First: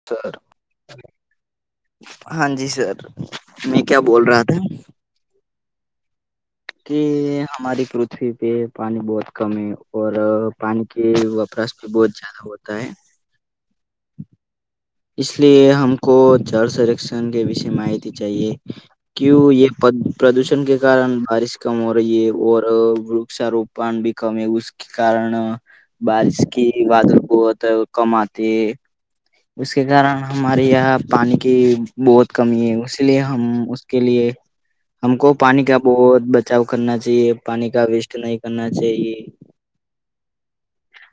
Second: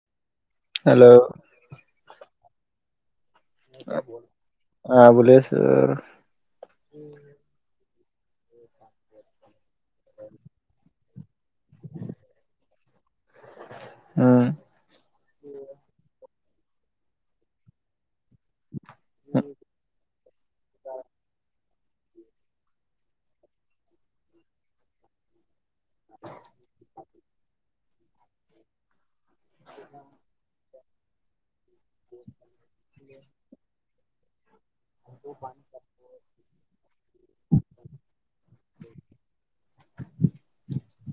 [unintelligible] હા, બોલીશ. તો. કે હમારી પૃથ્વી પે પાણી બહુત કમ હૈ, ઔર પાણી. કે વપરાશ ભી બહુત જ્યાદા હોતા હૈ. હમ, ઇસલીએ હમકો જળ સરેક્ષણ કે વિષ માહિતી ચાહિએ. ક્યુ યે પ્ર પ્રદૂષણ કે કારણ બારિશ કમ હો રહી હૈ ઔર, વૃક્ષા રોપણ ભી કમે ઉસકે કારણ બારિશ કે વાદળ બહુત, કમ આતે હે, ઉસકે કારણ હમારે યહાં પાણી કી બહુત કમી ઇસલિએ હમ ઉસકે લીએ, હમકો પાણી કા બહુત બચાવ કરના ચાહિએ પાણી કા વેસ્ટ નહીં કર ચાહિએ,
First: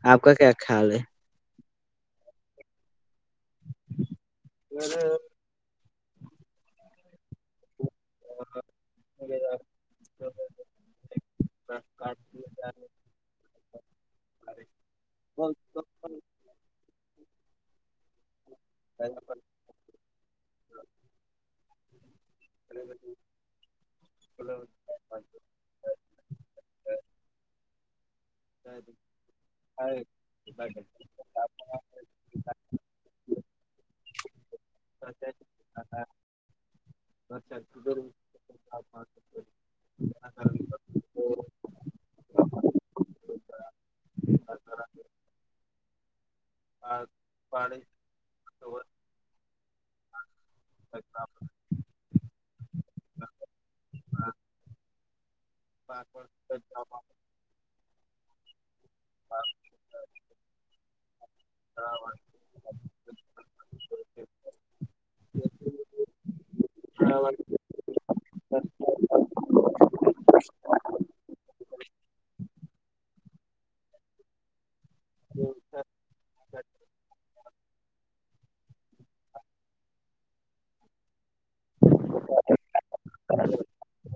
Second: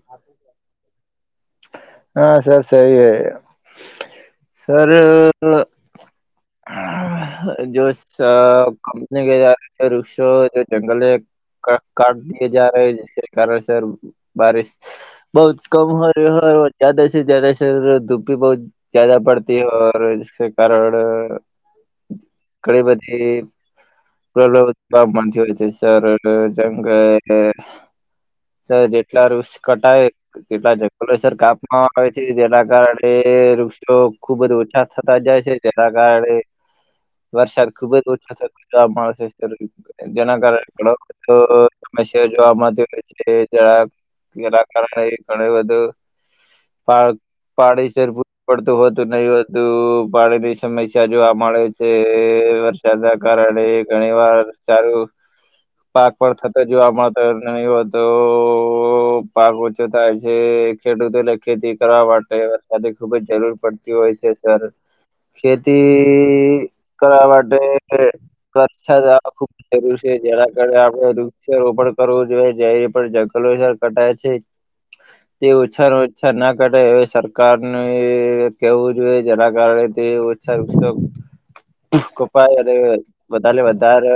આપકા ક્યા ખ્યાલ હૈ. હા સર સહી હૈ, સર, હ તો જોશ, સ કંપની ક [unintelligible] વૃક્ષો કે જંગલ એક, કાટ કાટ દિએ જા રહે હૈ જીસકે કારણ સર બારિશ, બહુત કમ હોયો હોય જ્યાદા સે જ્યાદા, સર ધૂપ બહુત ભી બહુત જ્યાદા પડતી ઔર જિસકે કે કારણ, ઘણી બધી, પ્રલોઉત્ મથી હો છે સરાર જંગ, [unintelligible] સર જેટલા વૃક્ષ કટાય તેટલા જંગલો સર કાપવામાં આવે છે જેના કારણે, તે વૃક્ષો ખુબ જ ઓછા થતા જાય છે જેના કારણે, વરસાદ ખુબ જ ઓછો થ માણસ [unintelligible] જેના કારણે, તો સમસ્યા જોવા મળતી હોય છે જરાક, એના કારણે ઘણું બધું, પાણી શર ખૂબ પડતું હોતું નહિતું પાણીની સમસ્યા જો આ, મળે છે વરસાદના કારણે ઘણી વાર સારું, પાક પર થતો જોવા મળતો નહી હો તો પાક ઓછો થાય છે. ખેડૂતોને ખેતી કરવા માટેે, અને ખુબ જ જરૂર પડતી હોય છે સર ખેતી, કરવા માટે વરછાદ આવ ખૂબ છે જેના કાર આપડે વૃક્ષા રોપણ કરવો જોઈએ, જ્યા પણ જંગલો કટાય છે, તે ઓછા ઓછાર ના કટાયે એ સારું. કારણે કેવું જોઈએ જેના કારણે તે ઓછા [unintelligible] વૃક્ષ કપાયે એટલે વધા લે વધારે,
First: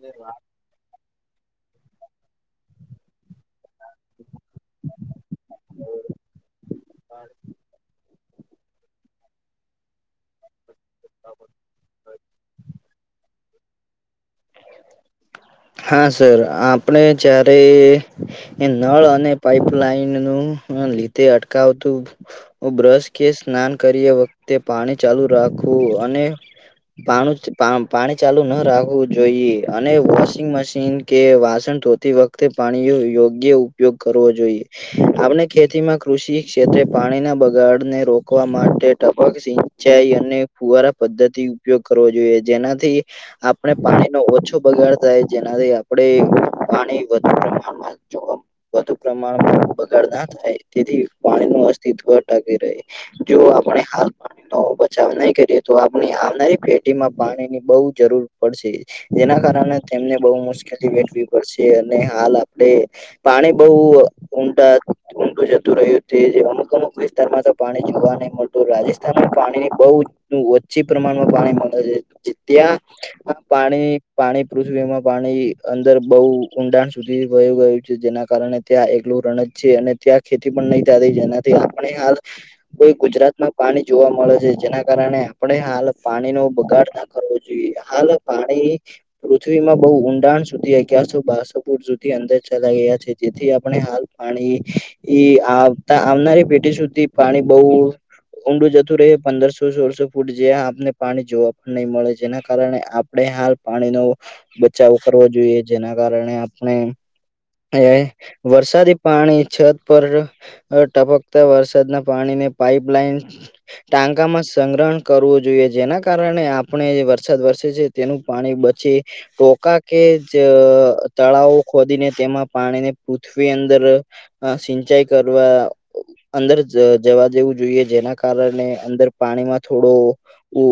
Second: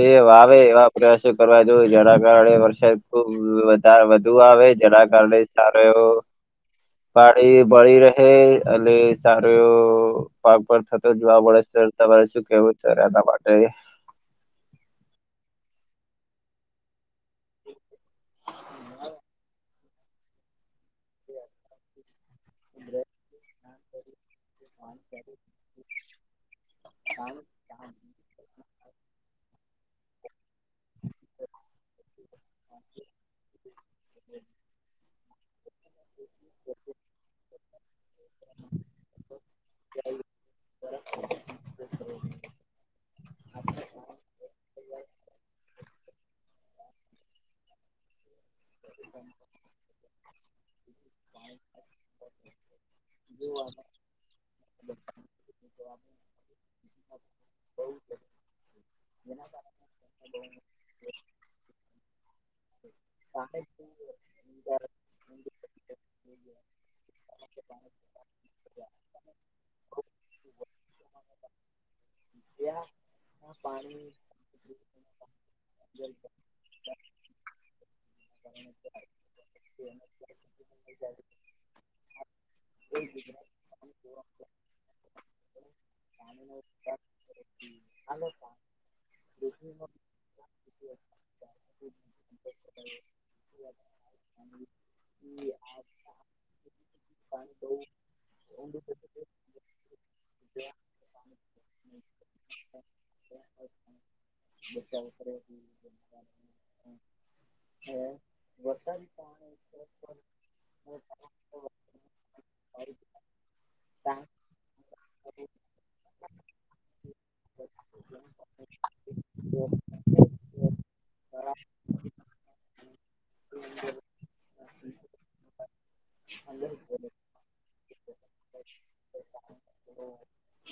એ વાવે એવા પ્રયાસો કરવા જો જેના કારણે વરસાદ, વધારે વધુ આવે જેના કારણે સારો એવો, પાણી બળી રહે અને સાર તો પાક પર થતો જોવા મળે છે તમારે શું કેવું છે એના માટે, હા સર આપણે જ્યારે, એ નળ અને પાઈપલાઇન નું લીધે અટકાવતું, બ્રશ કે સ્નાન કરીએ વખતે પાણી ચાલુ રાખું અને, પા પાણી ચાલુ ના રાખવું જોઈએ અને વોશિંગ મશીન મશીન કે વાસણ ધોતી વખતે પાણી ન યોગ્ય ઉપયોગ કરવો જોઈએ આપણે, ખેતીમાં કૃષિ ક્ષેત્રે પાણીના બગાડને રોકવા માટે ટપક સિ ચાઈ અને ફુવારા પદ્ધતિ ઉપયોગ કરવો જોઈએ જેનાથી, આપણે પાણી નો ઓછો બગાડ, થાય જેનાથી આપણે પાણી વધુ પ્રમાણમાં જોવા, વધુ પ્રમાણ બગાડ ના થાય તેથી પાણી નુ અસ્તિત્વ ટકી રહે, જો આપણે હા. તો બચાવ નહી કરીએ તો, આપણી આવનારી પેઢી માં પાણી ની બહુ જરૂર પડશે. જેના કારણે તેમને બહુ મુશ્કેલી વેઠવી પડશે, અને હાલ આપે પાણી બહુ ઊંડા ઊંડું જતું રહ્યું, તે જોવાનું અમુક વિસ્તારમાં તો પાણી જોવા નહી મળતું, રાજસ્થાનમાં પાણીની બહુ બહુ ઓછી પ્રમાણમાં પાણી મલે છે, જે ત્યાં આ પાણી પાણી પૃથ્વીમાં પાણી અંદર બહુ ઊંડા સુધી વઇ ગયું છે, જેના કારણે ત્યાં એકલું રણ જ છે, અને ત્યાં ખેતી પણ નહી થતી, જેનાથી આપણે હાલ કોઈ ગુજરાતમાં પાણી જોવા મળે છે, જેના કારણે આપણે હાલ પાણી નો બગાડ ના કરવો જોઈએ, હાલ પાણી પૃથ્વીમાં બહુ ઊંડાણ સુધી અગિયારસો બસો ફૂટ સુધી અંદર ચલા ગયા છે, તેથી આપણે હાલ પાણી એ આવતા, આવનારી પેઢી સુધી પાણી બહુ ઊંડું જતું રહે, પદર દસ સોળસો ફૂટ જે આપને પાણી જોવા પણ નહીં મળે, જેના કારણે આપણે હાલ પાણીનો બચાવો કરવો જોઈએ, જેના કારણે આપણે એ વરસાદી પાણી છત પર. અ ટપકતા વરસાદના પાણીને પાઈપલાઇન. ટાંકામાં સંગ્રહણ કરવું જોઈએ, જેના કારણે આપણે એ વરસાદ વરસે છે. તેનું પાણી બચી ટોકા કે, જ તળાવો ખોદીને. જેમાં પાણી ને પૃથ્વી અંદર અ સિંચાઈ કરવા અંદર જવા દેવું જોઈએ, જેના કારણે અંદર પાણીમાં થોડો ઉ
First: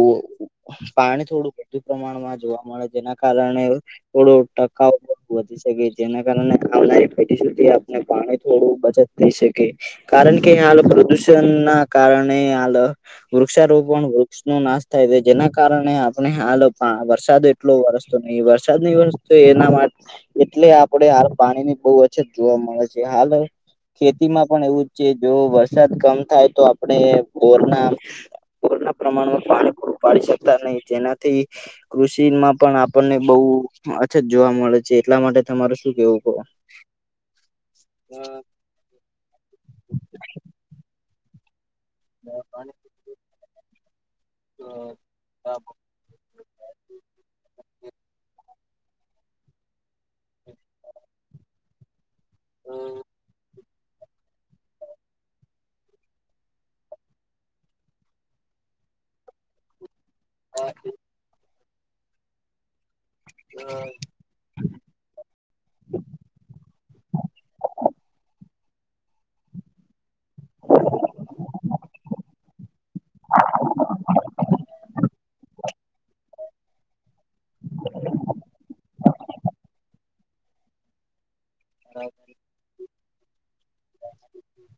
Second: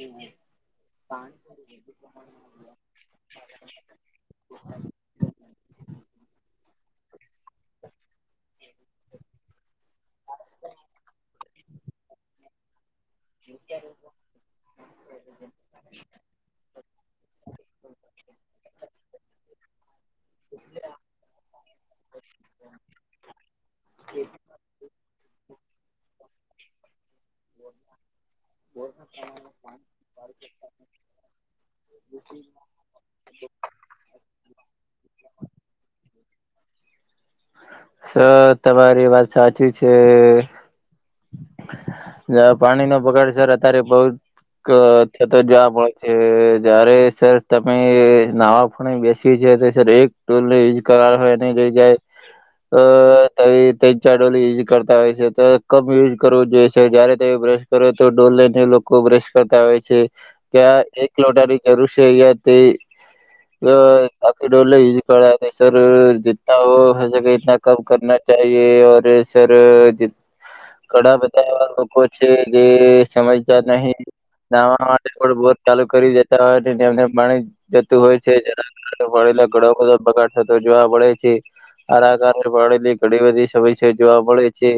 પાણી થોડું વધુ પ્રમાણમાં જોવા મળે, જેના કારણે થોડો ટકાઉ વધી શકે, જેના કારણે આવનારી પેઢી સુધી આપણે પાણી થોડું બચત થઈ શકે, કારણ કે હાલ પ્રદુષણ ના કારણે હાલ વૃક્ષારોપણ પણ વૃક્ષ નો નાશ થાય છે, જેના કારણે આપણે હાલ પાણી વરસાદ એ એટલો વરસતો નહી, વરસાદ નહી વરસ તો એના માટે એટલે આ તાર પાણી ની બહુ અછત જોવા મળે છે હાલ. ખેતીમાં પણ એવું જ છે, જો વરસાદ કમ થાય તો, આપડે બોરના બોર ના પ્રમાણમાં પાણી પૂરું પાડી શકતા નહી, જેનાથી કૃષિ માં પણ આપ આપણને બઉ અછત જોવા મળે છે, એટલા માટે તમારે શું કેવું છે? સર તમારી વાત સાચી છે. જ્યાં પાણી નો બગાડ સર અત્યારે બઉ ક થતો જોવા મળે. તે જયારે સર તમે નાવા પણે બેસી જ તો સર એક તોલે ઇજ કર હોય ને જાય, અ તો એ તઈણ ચાર ડોલ યુઝ કરતા હોય છે, તો કમ યુઝ કરવો જોઈએ છે, જયારે તે બ્રશ કરો છો, ડોલ ને લોકો ખુબ રસ કરતા હોય છે. ક્યાં એક લોટાની જરૂર છે, અયાં તે અ આખી ડોલ ને, યુઝ કરા તે, સર જીતા હો. હો શકે, ઇતના કમ કરના ચાહીયે ઓર સર જી. ઘણા બધા એવા લોકો છે, જે સમજદાર નહીં. નાવા માટે થોડું બોર ચાલુ કરી દેતા હોઈ ને, તેમને પાણી જતું હોય છે, જેના કારણે વેલા ઘણો બધો બગાડ થતો જોવા મળે છે. આના કારણે પાણી ની ઘણી બધી સમસ્યા જોવા મળે છે.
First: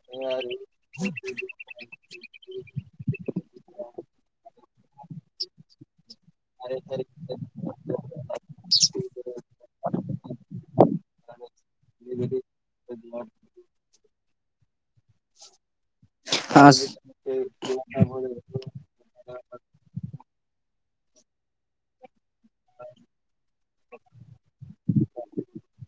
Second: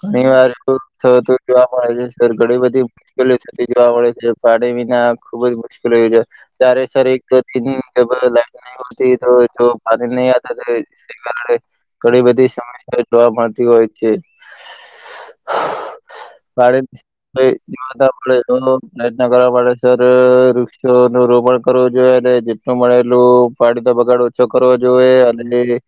ઘણી વાર તો થતું જોવા. મળે છે, સર ઘણી બધી મુશ્કેલી થતી જોવા મળે છે, પાણી વીના ખુબ જ મુશ્કેલી છે. ત્યારે સર એક તન જ લાઇટ નહી હોતી, તો જો પાણી નહી આતી. તે કારણે ઘણી બધી સમસ્યા જોવા મળતી. મળતી હોય છે, હા પાડે તો એ માંદા પડે તો પ્રયત્ન કરવો પડે, સર વૃક્ષો નું રોપણ કરવું જોઈએ ને. જેટલો મળે, એટલું પાણી નો બગાડ ઓછો કરવો જોઈએ, અને એ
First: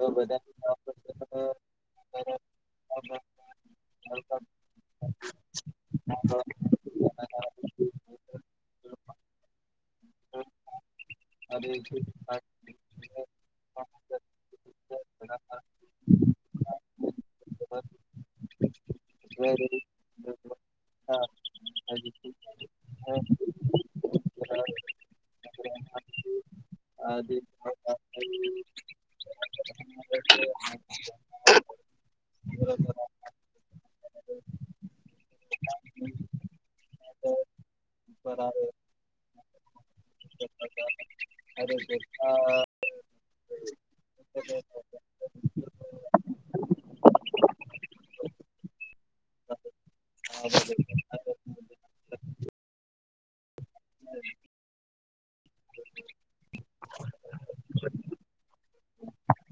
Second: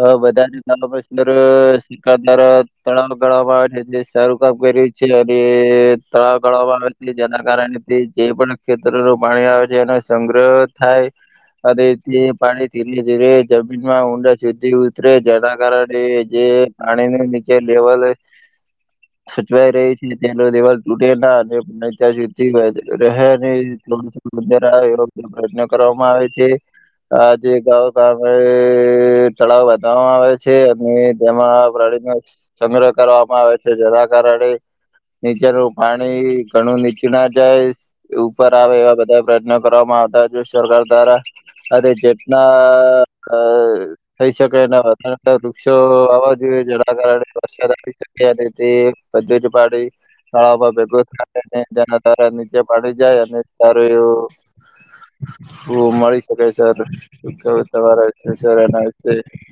અ બધાને ના પ્રસ [unintelligible] દ્વારા તળાવ ગાળવામાં આવે છે, જે શારું કામ કર્યું છે, અને તળાવ ગાળવામાં આવે. જેના કારણે જે પણ ખેતરો ન પાણી આવે છે, એનો સંગ્રહ થાય. અને જે પાણી ધીર-ધીરે જમીનમાં ઊંડા સીધી ઉતરે, જેના કારણે જે પાણી ન નીચે લેવલ હ [unintelligible] સચવાઈ રહી છે, ત્યાંનો દેવાલ તૂટે ના અને ત્યાં સુ દરા યોગ્ય પ્રયત્ન કરવામાં આવે છે, આજે ગ ગામે તળાવ બાંધવામાં આવે છે, અને તેમાં પ્રણી સંગ્રહ કરવામાં આવે છે, જેના કારણે નીચેનું પાણી ઘણું નીચું ના જાય. ઉપર આવે, એવા બધા પ્રયત્નો કરવામાં આવે. સરકાર દ્વારા આ જેટના થઈ શકે ન વૃક્ષો આવવા જોઈએ, જેના કારણે શકે અને તે ભ [unintelligible] પાડીે તાળાવમાં ભેગું થાય, તેના દ્વારા નીચે પાડી જાય, અને સારું એવું મળી શકાય, સર. રા [unintelligible] હ [unintelligible]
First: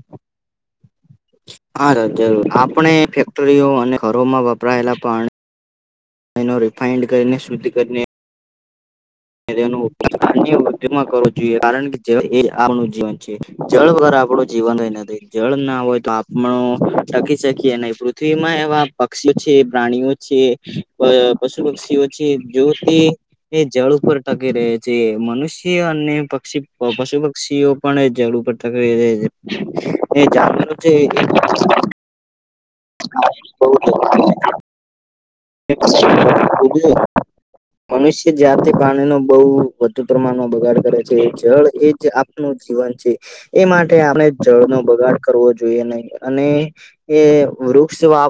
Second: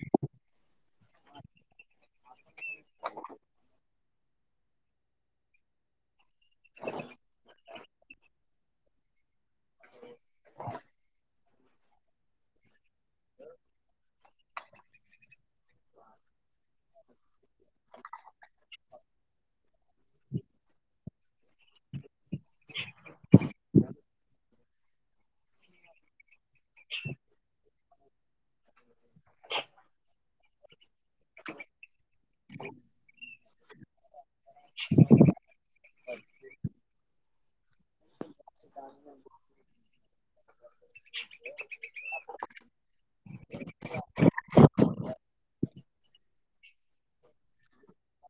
હા, જર આપણે ફેક્ટરીઓ અને ઘરોમાંપ વપરાયેલા પાણી રિફાઈન્ડ કરીને, શુદ્ધ કરીને ગ અન્ય વૃ્ધમાં કરવો જોઈએ, કારણ કે એ આપનું જીવન છે. જળ વગર આપણું જીવન હોય નથી, જળ ના હોય તો, આપણું ટકી શકીએ નહીં, પૃથ્વીમાં એવા પક્ષીઓ છે, પ્રાણીઓ છે, અ પશુ પક્ષીઓ છે, જોથી એ જળ ઉપર ટકી રહે છે, મનુષ્ય અને પક્ષી પશુ-પક્ષીઓ પણ ઝડું ઉપતા છે, એ ચર છે [inaudible] [unintelligible] બઉ તો [unintelligible] [unintelligible] જ [unintelligible] મનુષ્ય જ્યાંથી પાણીનો બહુ વધુ પ્રમાણનો બગાડ કરે છે, એ જળ એ જ જીવન છે, એ માટે આપણે જળ નો બગાડ કરવો જોઈએ નહી, અને કે વૃક્ષ વા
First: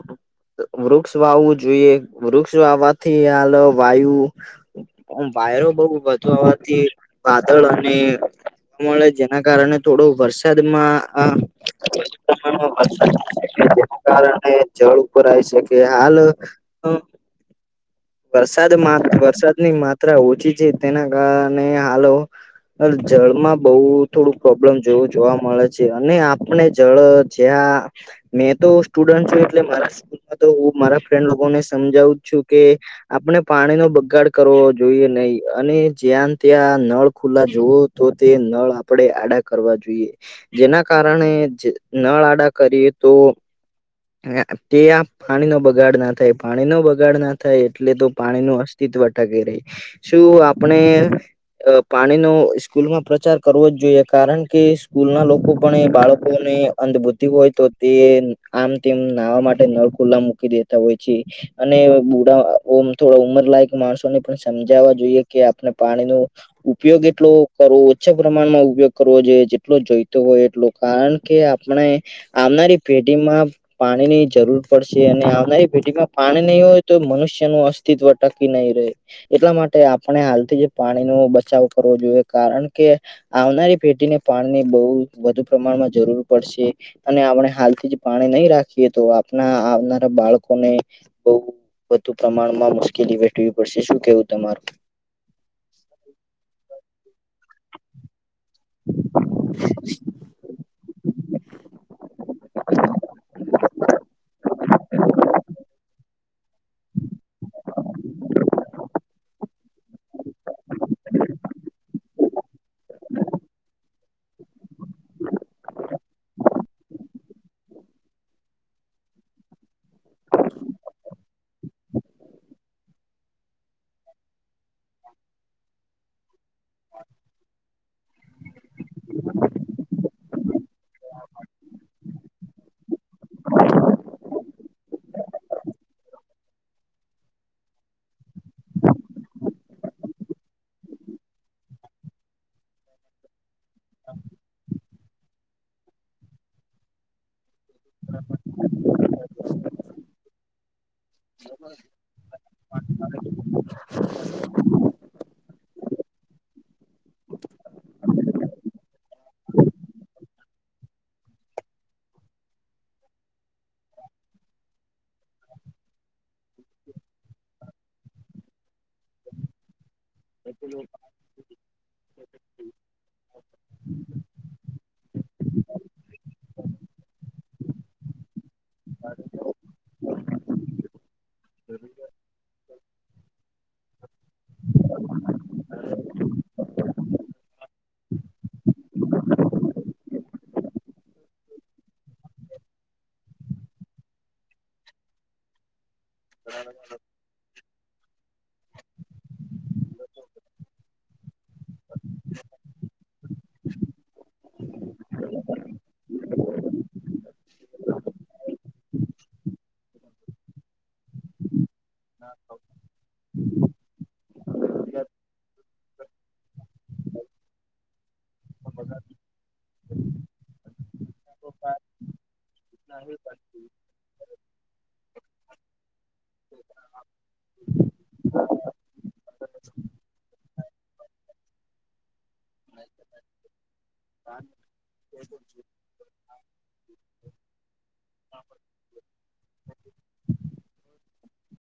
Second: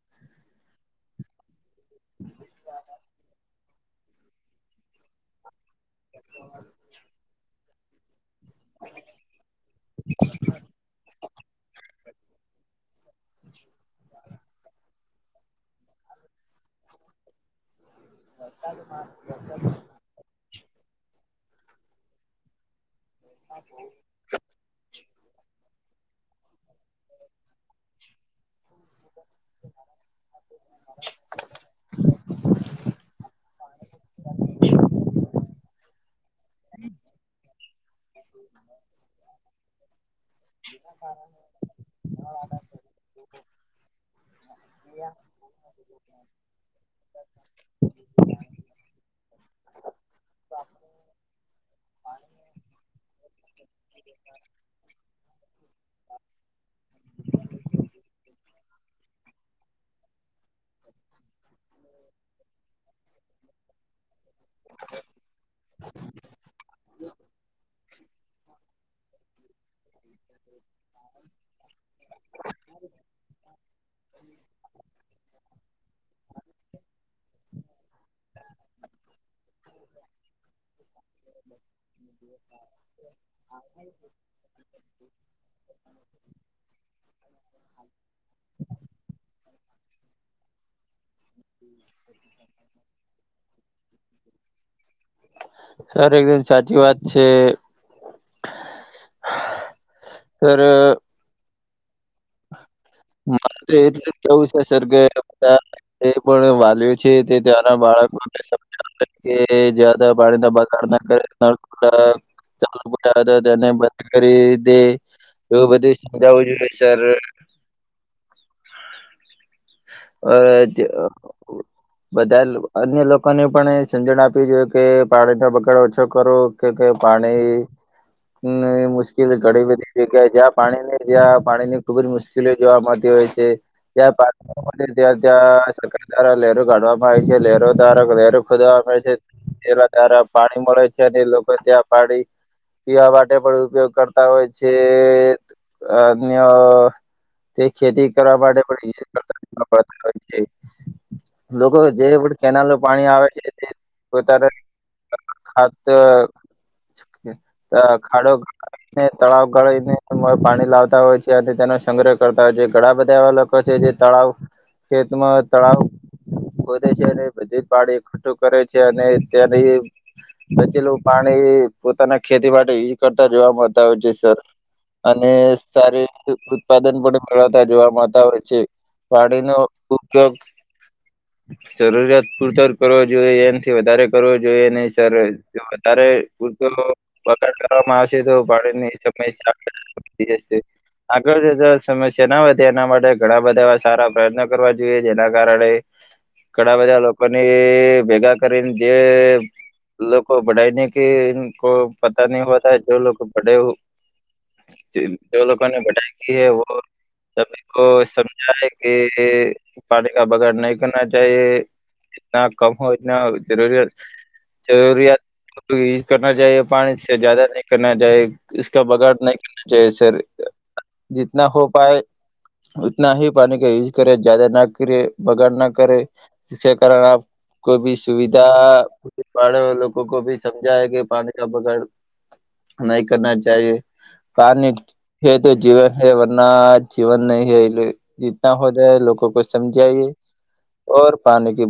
વૃક્ષ વાવવું જોઈએ. વૃક્ષો વાવથી, હાલ વાયુ વાયરો બઉ વધુ આવવાથી, વાતવરણ મળે જેના કારણે થોડો વરસાદમાં આ ર થ શકે જેના કારણે જળ ઉપર આવી [unintelligible] શકે હાલ [unintelligible] વરસાદ મા વરસાદ ની મા ઓછી છે, તેના કારણે હાલો જળમાં બહુ થોડું પ્રોબ્લેમ જોવું જોવા મળે છે, અને આપણે જળ જ્યાં મેં તો સ્ટુડન્ટ છું એટલે મારા સ્કૂલમાં તો હું મારા ફ્રેન્ડ લોકોને સમજાવું છું કે આપણે પાણી નો બગાડ કરવો જોઈએ નહી અને જ્યાં ને ત્યાં નળ ખુલ્લા જુવઓ તો તે નળ આપણેે આડા કરવા જોઈએ. જેના કારણે નળ આડા કરીએ તો તે આમ પાણી નો બગાડ ના થાય પાણી નો બગાડ ના થાય એટલે તો પાણી નું અસ્તિત્વ ટકી રહી. શું આપણે પાણી નુ સ્કૂલમાં પ્રચાર કરવો જ જોઈએ કારણ કે સ્કૂલ ના લોકો પણ બાળકોને અંધભૂત તી હોય તો તે આમ તેમ નાહવા માટે નળ ખુલ્લા મૂકી દેતા હોય છે. અને બુડા ઓમ થોડા ઉમર લાયક માણસોને પણ સમજાવવા જોઈએ કે આપણે પાણી નો ઉપયોગ એટલો કરવો ઑચ્છા પ્રમાણમાં ઉપયોગ કરવો જોઈએ જેટલો જોઈતો હોય એટલો કારણ કે આપણે. આવનારી પેઢીમાં પાણીની જરૂર પડશે અને આવનારી પેઢીમાં પાણી નહી હોય તો મનુષ્ય નુ અસ્તિત્વ ટકી નહીં રહે. એટલા માટે આપણે હાલથી જે પાણી નો બચાવ કરવો જોઈએ. કારણ કે આવનારી પેઢીને પાણીની બહુ વધુ પ્રમાણમાં જરૂર પડશે. અને આપણે હાલથી જ પાણી નહી રાખીએ તો આપણા આવનારા બાળકોને.. બઉ વધુ પ્રમાણમાં મુશ્કેલી વેઠવી પડશે શું કેવું તમારું? સર એકદમ સાચી વાત છે. સર, મારે તો એટલું જ કેવું છે સર કે બધા તે પણ વાલીઓ છે તે ત્યાંના બાળક માટે સમ [unintelligible] મકે જ્યાદા પાણી ના બગાડ ના કરે નળ ખુલ્લા, હતા તેને બંધ કરી દે એવું બધું સમજાવું જોઈએ, [unintelligible] સર, અ જ બધા અન્ય લોકોને પણ સમજણ આપવી જોઈએ કે પાણીનો બગડો ઓછો કરવો, કેઈ પાણીની મુશ્કેલી ઘણી બધી જગ્યાએ જ્યાં પાણી ની જ્યાં પાણી ની ખુબજ મુશ્કેલી જોવા મળતી હોય છે ત્યાંર બાદ, ત્યાં જ્યાં સરકાર દ્વારા લહેર કાઢવામાં આવે છે લહેરો દ્વારા લહેર ખોદવામાં આવે છે. પેલા દારા પાણી મળે છે અને એ લોકો ત્યાં પાણી પીવા માટે પણ, ઉપયોગ કરતા હોય છે અ, તે ખેતી કરવા માટે પણ [unintelligible] હોય છે. લોકો જેરે પડ, કેનાલો પાણી આવે છે [unintelligible] પો ખાતર, ખાડોને [inaudible] તળાવ ગળીને પાણી લાવ તા હોય છે અને તેનો સંગ્રહ કરતા હોય છે ઘણા બધા એવા લોકો છે જે તળાવ, ખેતમાં તળાવ. ખોદે છે અને બધું જ પાડી એકઠઠું કરે છે અને ત્યારે એ બચેલું, પાણી પોતાના ખેતી માટે યુ કરતા જોવા મળતા હોય છે, સર અને, સારી ઉત્પાદન પણ મેળવતા જોવા મળતા હોય છે પાણીનો ઉપયોગ, જરૂરિયાત પુરતો કરવો જોઈએ એનાથી વધારે કરવો જોઈએ નહીં સર વધારે, પૂરતો પકડ કરવામાં આવશે તો ભાડેની સમસ્યા વધી જશે. આગળ જતા સમસ્યા ના વધે એના માટે ઘણા બધા એવા સારા પ્રયત્નો કરવા જોઈએ જેના કારણે, ઘડા બધા લોકોની ભેગા કરીને જે. લોકો બઢઇને કે ઈનકો પતા નહી હોતા હે, જો લોકો બડે, [unintelligible] જે લોકોને બટઇ ક હૈ [inaudible] [unintelligible] તમે કો સમજાય કે પાણી કા બગાડને કરના ચાહીએ જીતના કમ હોતના જરૂરિયાત જરૂરિયાત. [unintelligible] યુ કરના ચાએ પાણી જદા નં કરના ચકા બગાડ નહી [unintelligible] જયસ જીતના હો પાય. ઉતના હી પાણી કા યુઝ કરે જાદા ના કરે બગડ ના કરે. શિક્ષા કારણ આપ કોઈ ભી સુવિધા. પડે લોકો કો ભી સમજા કે પાણી ક બગાડ નહી કરના ચાએ [unintelligible] પાનિ હે તો જીવન હે વરના જીવન નહી હૈ એ જીતના હો જાય લોકોગો કો સમજ્યાએ ઓર પાણી કી